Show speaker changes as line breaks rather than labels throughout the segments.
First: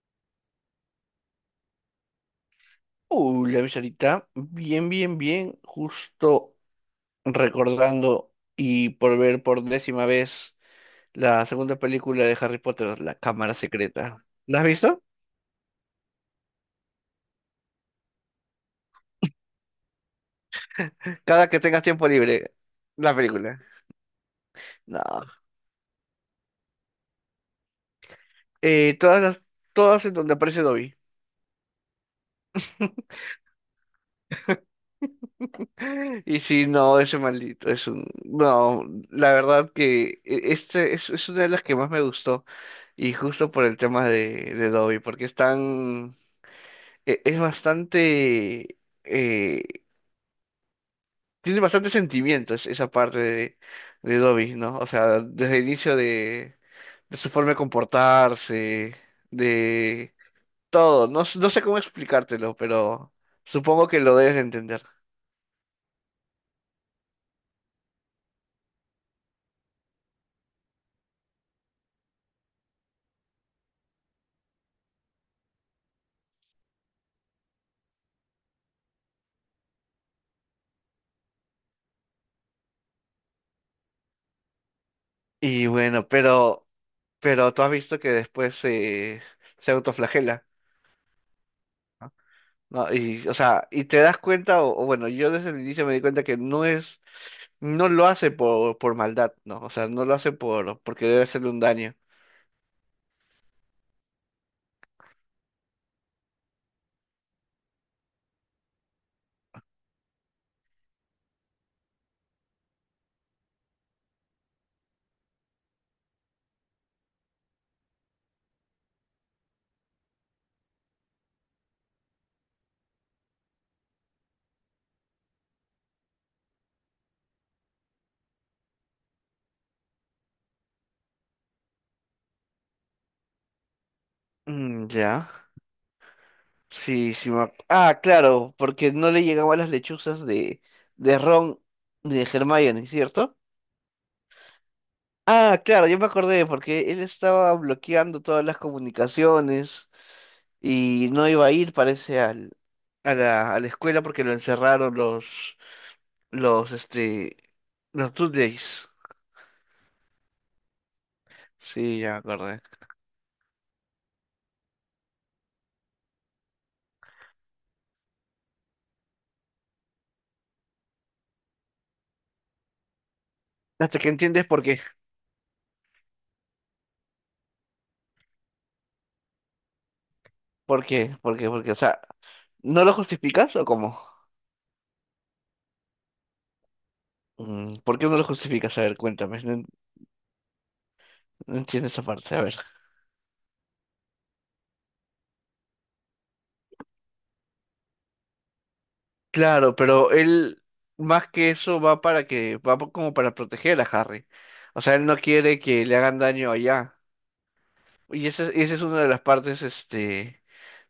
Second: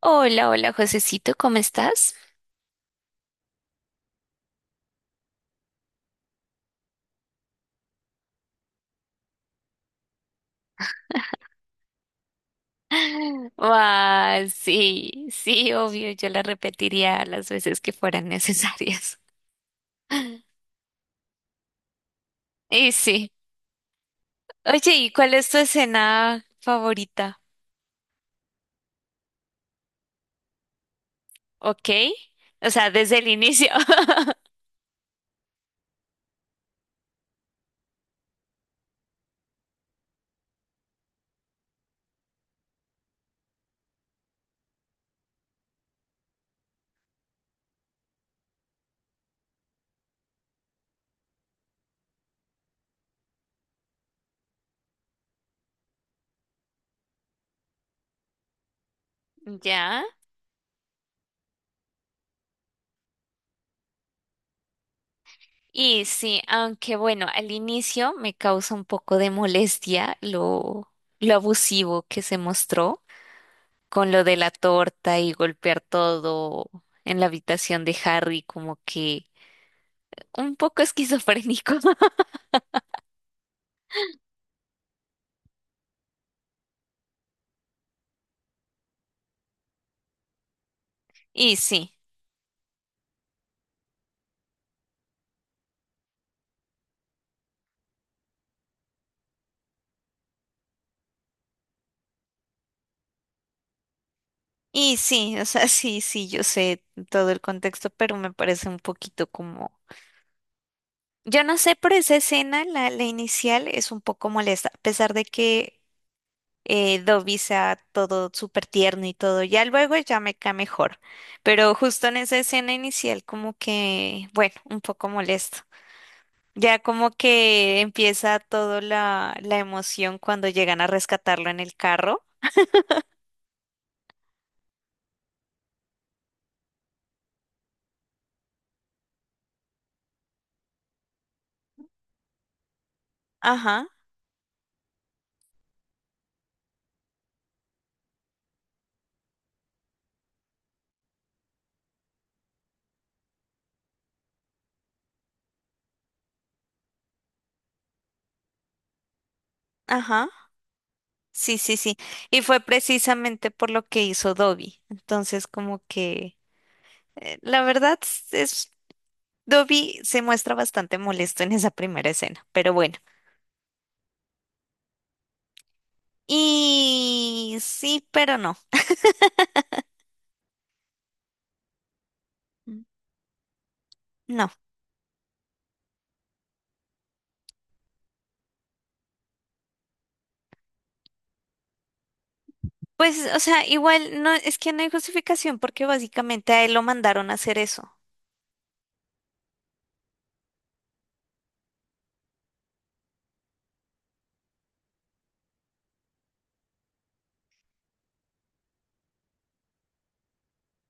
Hola, hola, Josecito, ¿cómo estás?
Uy, la visita, bien, bien, bien, justo recordando y por ver por décima vez la segunda película de Harry Potter, La Cámara Secreta.
Ah,
¿La has visto?
sí, sí, obvio, yo la repetiría las veces que fueran necesarias.
Cada que tengas tiempo libre,
Y
la
sí.
película.
Oye, ¿y
No,
cuál es tu escena favorita?
todas todas en donde aparece Dobby.
¿Ok? O sea, desde el inicio.
Y si no, ese maldito es un... No, la verdad que es una de las que más me gustó y justo por el tema de Dobby, porque están es bastante, eh, tiene bastante sentimientos esa parte de Dobby, ¿no? O sea, desde el inicio de su forma de comportarse,
Ya.
de todo. No, no sé cómo explicártelo, pero supongo que lo debes de entender.
Y sí, aunque bueno, al inicio me causa un poco de molestia lo abusivo que se mostró. Con lo de la torta y golpear todo en la habitación de Harry, como que un poco esquizofrénico.
Y bueno, pero tú has visto que después se autoflagela.
Y sí,
No, y, o sea, y te das cuenta, o bueno, yo desde el inicio me di cuenta que no es, no lo hace por maldad, ¿no? O sea, no lo hace por, porque debe hacerle un daño.
y sí, o sea, sí, sí, yo sé todo el contexto, pero me parece un poquito como... Yo no sé, pero esa escena, la inicial, es un poco molesta, a pesar de que Dobby sea todo súper tierno y todo, ya luego ya me cae mejor, pero justo en esa escena inicial como que, bueno, un poco molesto. Ya como que empieza toda la emoción cuando llegan a rescatarlo en el carro.
Mm, ya, sí, sí. Ah, claro, porque no le llegaban las lechuzas de Ron ni de Hermione, ¿cierto?
Ajá,
Ah, claro, yo me acordé, porque él estaba bloqueando todas las comunicaciones y no iba a ir, parece, a la escuela porque lo encerraron Los, este, los Two Days.
ajá. Sí, sí, sí.
Sí, ya me
Y fue
acordé.
precisamente por lo que hizo Dobby. Entonces, como que la verdad es Dobby se muestra bastante molesto en esa primera escena, pero bueno.
Hasta que entiendes por qué,
Y sí, pero no.
por qué. O sea,
Mm,
¿no lo justificas o cómo?
no.
Mm, ¿por qué no lo justificas? A ver, cuéntame. No, no entiendo esa parte. A ver.
Pues, o sea, igual no, es que no hay justificación porque básicamente a él lo mandaron a hacer eso.
Claro, pero él, más que eso, como para proteger a Harry. O sea, él no quiere que le hagan daño allá. Esa es una de las partes, este.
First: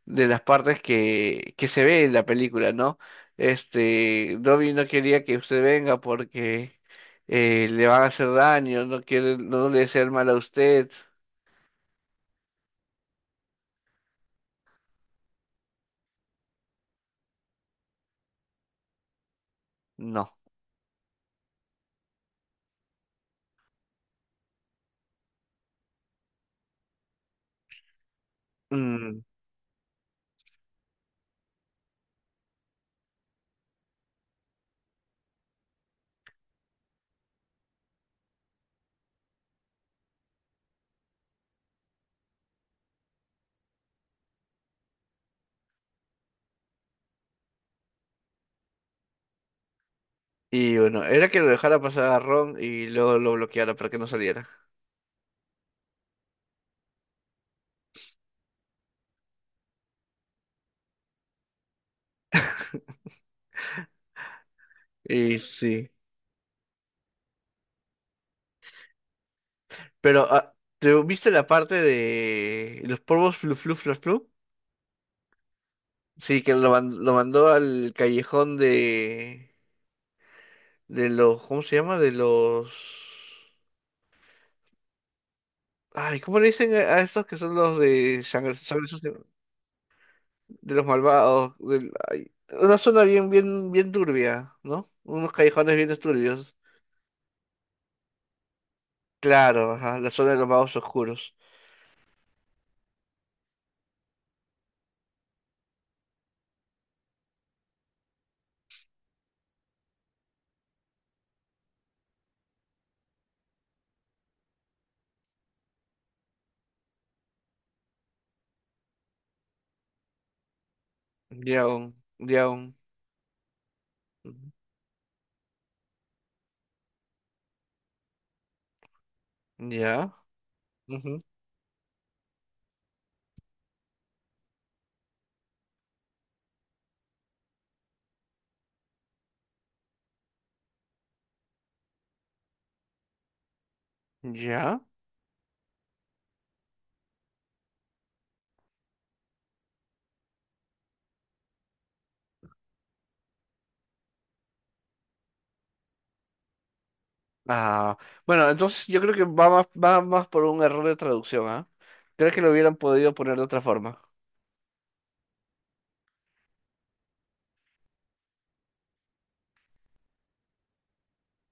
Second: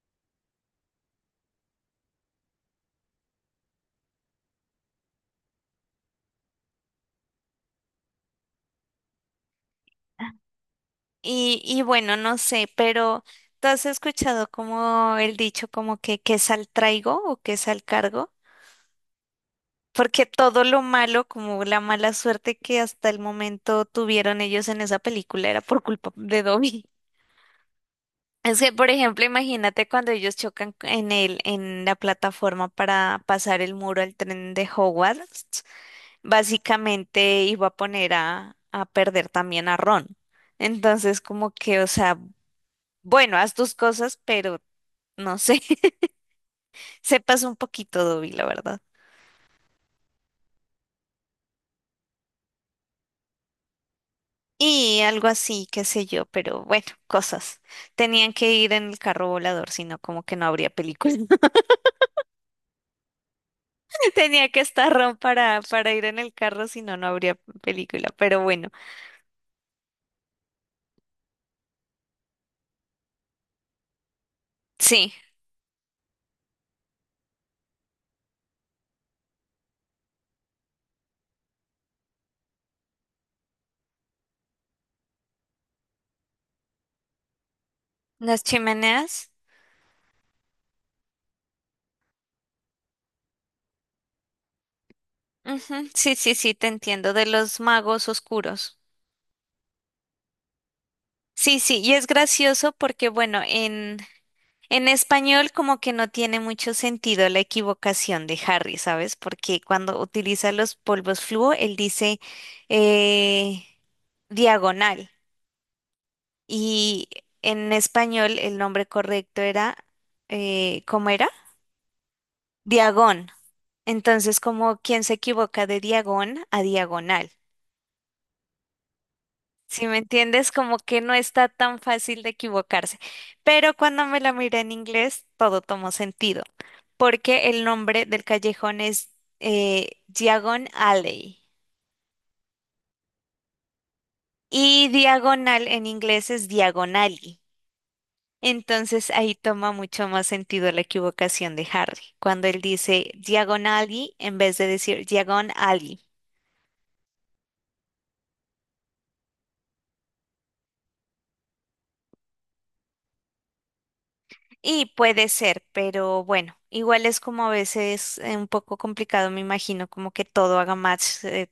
De las partes que se ve en la película, ¿no? Este, Dobby no quería que usted venga porque le van a hacer daño, no quiere, no le desea el mal a usted.
Y bueno, no sé, pero ¿tú has escuchado como el dicho como que qué sal traigo o qué sal cargo? Porque
No.
todo lo malo, como la mala suerte que hasta el momento tuvieron ellos en esa película era por culpa de Dobby. Es que, por
Mm.
ejemplo, imagínate cuando ellos chocan en la plataforma para pasar el muro al tren de Hogwarts, básicamente iba a poner a perder también a Ron. Entonces, como que, o sea, bueno, haz tus cosas, pero no sé, se pasó un poquito Dobby, la verdad.
Y bueno, era que lo dejara pasar a Ron y luego lo bloqueara para que no saliera.
Y algo así, qué sé yo, pero bueno, cosas. Tenían que ir en el carro volador, si no, como que no habría película. Tenía que estar Ron
Y
para,
sí.
para ir en el carro, si no, no habría película. Pero bueno,
Pero, ah, ¿te viste la parte de los polvos flu flu flu flu?
sí,
Sí, que lo mandó al callejón de los, ¿cómo se llama? De los... Ay, ¿cómo le dicen a estos que son los de
las
sangre, sangre sucia,
chimeneas.
de los malvados? Ay, una zona bien, bien, bien turbia, ¿no? Unos callejones
Ujú,
bien
sí, sí, sí,
turbios.
te entiendo, de los magos oscuros.
Claro, ajá, la zona de los magos oscuros.
Sí, sí, y es gracioso porque, bueno, en español como que no tiene mucho sentido la equivocación de Harry, ¿sabes? Porque cuando utiliza los polvos fluo, él dice eh, diagonal. Y en español el nombre correcto era, ¿cómo era?
Ya, un- ya, un-
Diagón. Entonces, como quien se equivoca de diagón a diagonal. Si me
ya,
entiendes, como que no
ujú,
está tan fácil de equivocarse. Pero cuando me la miré en inglés, todo tomó sentido, porque el nombre del callejón es Diagon Alley
ya.
y diagonal en inglés es diagonally. Entonces ahí toma mucho más sentido la equivocación de Harry, cuando él dice diagonally en vez de decir diagon alley.
Ah, bueno, entonces yo creo que va más por un error de traducción, ¿ah? Creo que lo hubieran podido poner de otra forma.
Y puede ser, pero bueno, igual es como a veces un poco complicado, me imagino, como que todo haga match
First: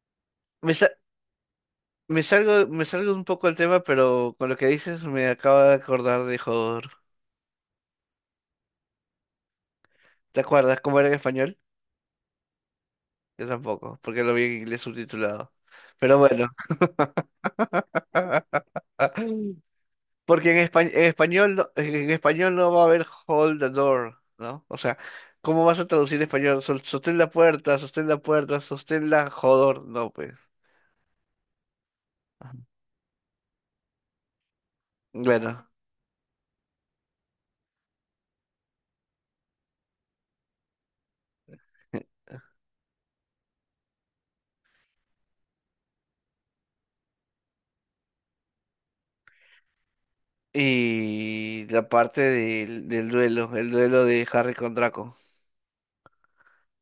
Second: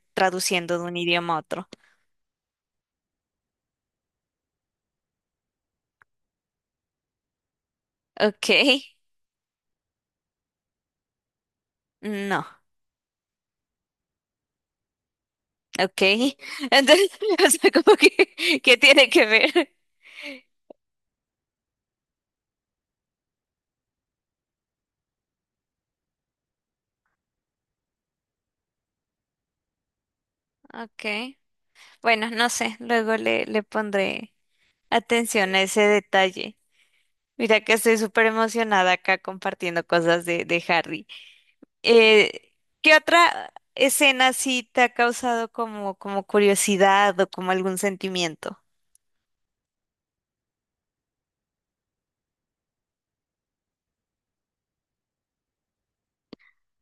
Me,
traduciendo de
sa-
un idioma a otro.
me salgo un poco del tema, pero con lo que dices me acabo de acordar de Hodor.
Ok,
¿Te acuerdas cómo era en español?
no,
Yo tampoco, porque lo vi en inglés subtitulado.
ok.
Pero bueno,
Entonces, o sea, como que, ¿qué tiene que ver?
porque en español, en español no va a haber hold the door, ¿no? O sea, ¿cómo vas a traducir en español? Sostén la puerta, sostén la puerta, sostén la jodor. No, pues.
Ok, bueno, no sé, luego le pondré atención a
Bueno.
ese detalle. Mira que estoy súper emocionada acá compartiendo cosas de Harry. Eh, ¿qué otra escena sí te ha causado como, curiosidad o como algún sentimiento?
Y la parte del, del duelo, el duelo de Harry con Draco.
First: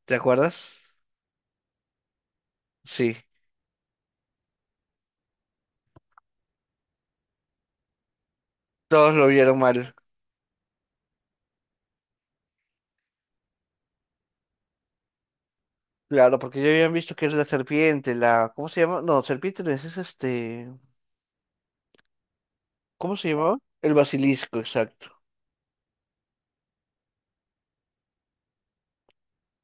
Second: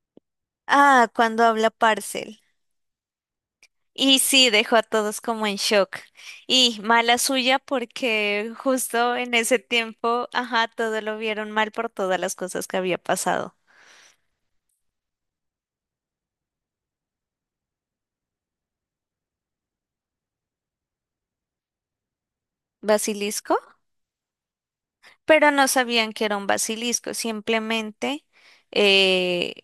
¿Te acuerdas?
Ah, cuando habla Parcel.
Sí,
Y sí, dejó a todos como en shock. Y mala suya porque
todos
justo
lo
en ese
vieron mal.
tiempo, ajá, todo lo vieron mal por todas las cosas que había pasado.
Claro, porque ya habían visto que era la serpiente, la... ¿Cómo se llama? No, serpiente no es, es este... ¿Cómo se
¿Basilisco?
llamaba? El basilisco, exacto.
Pero no sabían que era un basilisco, simplemente eh,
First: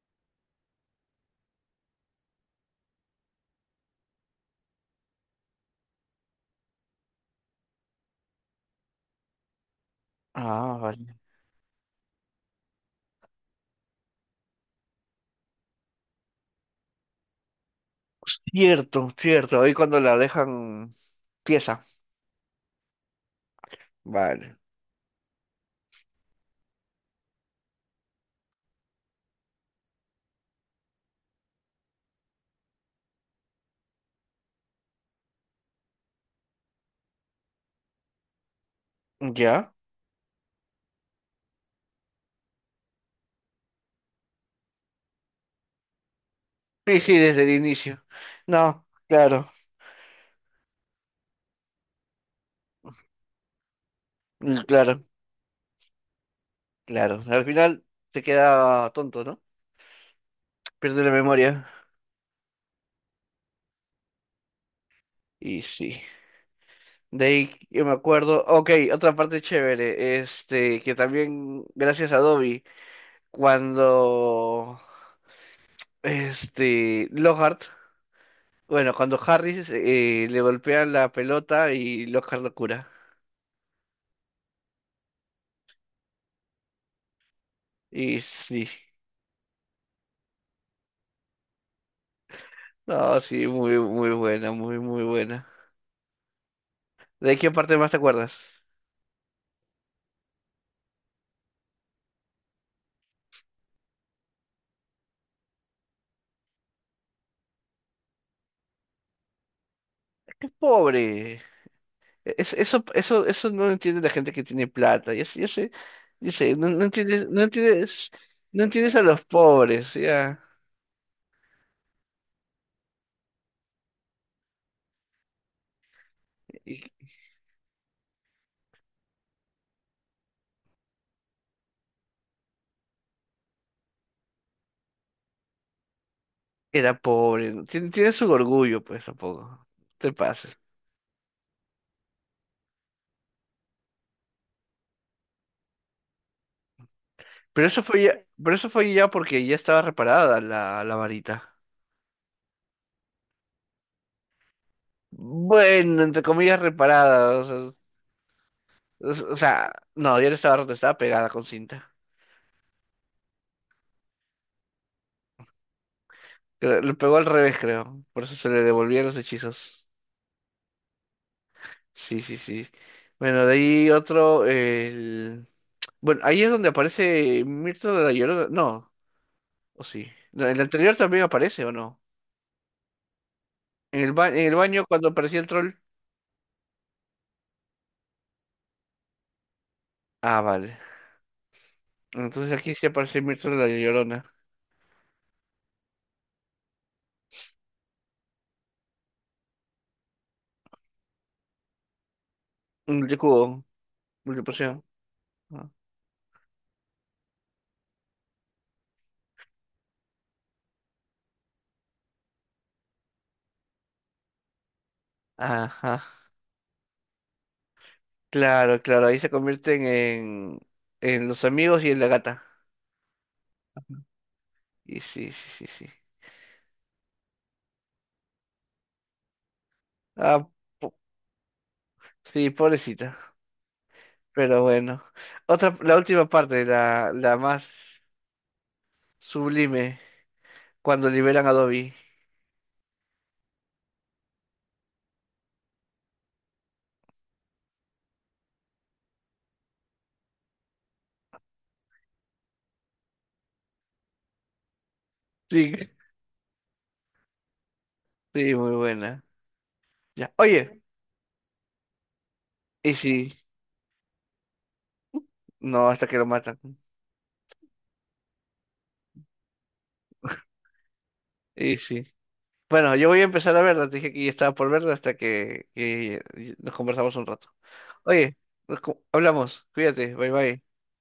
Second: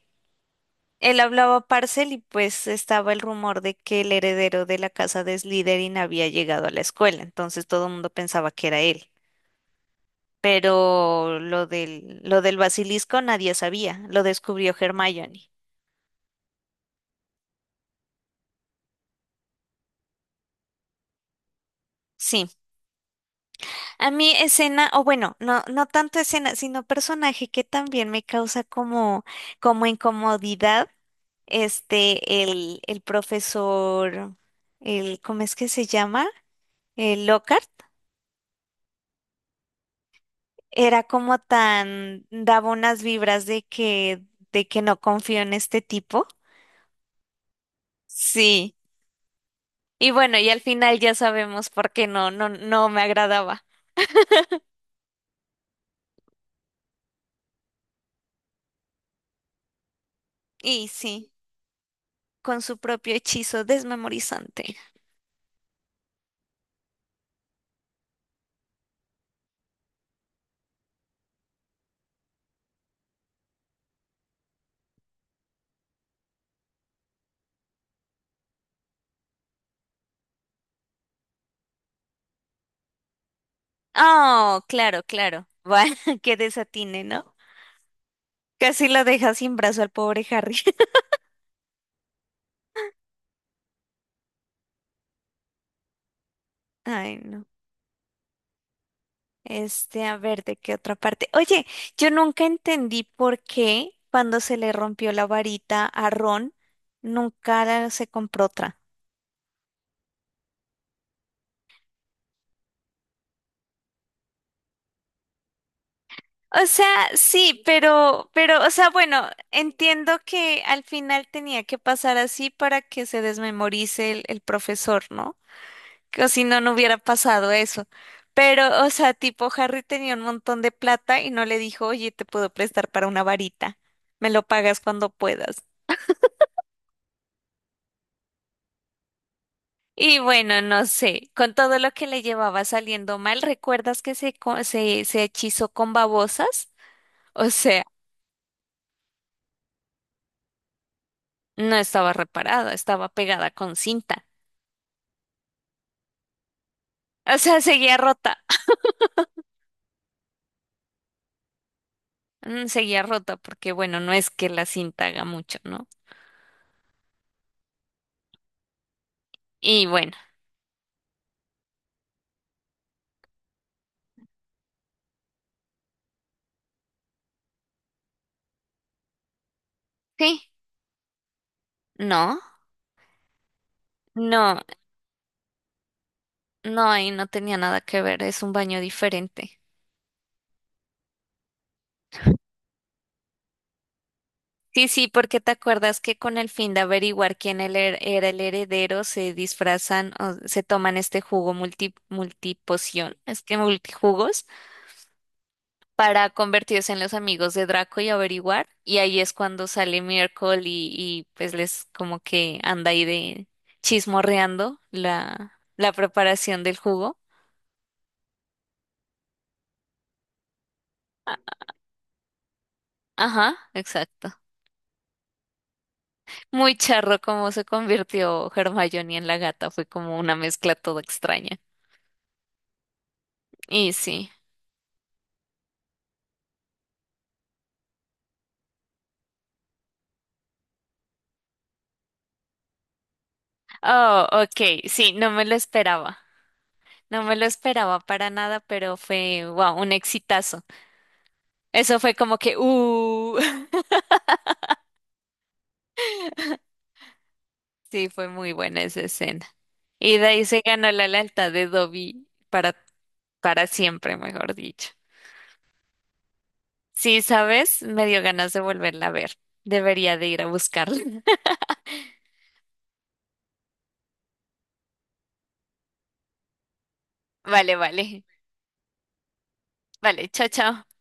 él hablaba Parcel y pues estaba el rumor de que el heredero de la casa de Slytherin había llegado a la escuela, entonces todo el mundo pensaba que era él.
Ah, vale.
Pero lo del basilisco nadie sabía, lo descubrió Hermione.
Cierto, cierto. Ahí cuando la dejan pieza.
Sí, a mí
Vale.
escena, o bueno, no, no tanto escena, sino personaje que también me causa como incomodidad, este, el profesor, el, ¿cómo es que se llama? El Lockhart.
¿Ya?
Era como tan, daba unas vibras de que no confío en este tipo.
Sí, sí, desde el inicio.
Sí.
No, claro,
Y bueno, y al final ya sabemos por qué no me agradaba.
mm, claro, claro. Al final se queda tonto, ¿no?
Y
Pierde la
sí,
memoria.
con su propio hechizo desmemorizante.
Y sí. De ahí yo me acuerdo. Ok, otra parte chévere. Este, que también, gracias a Dobby, cuando este Lockhart, bueno, cuando Harry le golpean la pelota y Lockhart lo cura.
Oh, claro, claro. Va, que desatine, ¿no?
Y sí.
Casi lo deja sin brazo al pobre Harry.
No, sí, muy, muy buena, muy, muy buena.
Ay,
¿De
no.
qué parte más te acuerdas?
Este, a ver, ¿de qué otra parte? Oye, yo nunca entendí por qué cuando se le rompió la varita a Ron, nunca se compró otra.
Pobre. Eso no lo entiende la gente que tiene plata. Ya sé, ya sé, ya sé,
O
no, no
sea,
entiendes, no
sí,
entiendes,
pero,
no
pero, o sea,
entiendes a los
bueno,
pobres,
entiendo
ya.
que al final tenía que pasar así para que se desmemorice el profesor, ¿no? Que si no, no
Y
hubiera pasado eso. Pero, o sea, tipo, Harry tenía un montón de plata y no le dijo, oye, te puedo prestar para una varita. Me lo pagas cuando puedas.
era pobre, ¿no? Tiene, tiene su orgullo, pues tampoco. Te
Y
pases.
bueno, no sé, con todo lo que le llevaba saliendo mal, ¿recuerdas que se hechizó con babosas? O
Pero eso
sea,
fue ya, pero eso fue ya porque ya estaba reparada la varita.
no estaba reparada, estaba pegada con cinta.
Bueno, entre comillas
O
reparada. O
sea,
sea,
seguía rota,
o sea, no, ya no estaba rota, estaba pegada con cinta.
Mm, seguía rota porque bueno, no es que la cinta haga mucho, ¿no?
Le pegó al revés, creo. Por eso se le devolvían los
Y
hechizos.
bueno,
Sí, sí, sí. Bueno, de ahí otro. El... Bueno, ahí es donde aparece Mirto de la Llorona. No, o sí.
sí,
No, en el anterior también aparece, ¿o no?
no,
En el
no,
baño cuando aparecía el troll.
no, ahí no tenía nada que ver, es un baño diferente.
Ah, vale. Entonces aquí sí aparece Mirto de la Llorona.
Sí, sí, porque te acuerdas que con el fin de averiguar quién era el heredero se disfrazan o se toman este jugo
Un
multipoción, es que
Multicubo,
multijugos,
multipoción.
para convertirse en los amigos de Draco y averiguar. Y ahí es cuando sale Miracle y pues les como que anda ahí de chismorreando la
Ajá.
preparación del jugo.
Claro, claro, ahí se convierten en los amigos y en la gata.
Ajá, exacto.
Y sí, sí, sí, sí.
Muy charro como se convirtió Hermione en la gata, fue como una
Ah,
mezcla
po-
toda extraña.
sí, pobrecita.
Y sí.
Pero bueno. Otra, la última parte, la más sublime, cuando liberan a Dobby.
Oh, ok, sí, no me lo esperaba. No me lo esperaba para nada, pero fue, wow, un exitazo. Eso fue como que,
Sí,
sí, fue muy
sí, muy
buena esa
buena.
escena. Y de
Ya.
ahí se
Oye,
ganó la lealtad de Dobby para,
y sí,
para siempre, mejor dicho.
no, hasta que lo matan.
Sí, ¿sabes? Me dio ganas de volverla a ver. Debería de ir a buscarla.
Y sí. Bueno, yo voy a empezar a verla, te dije que ya estaba por verla hasta que nos conversamos un rato.
Vale, vale.
Oye, hablamos, cuídate,
Vale,
bye
chao,
bye.
chao.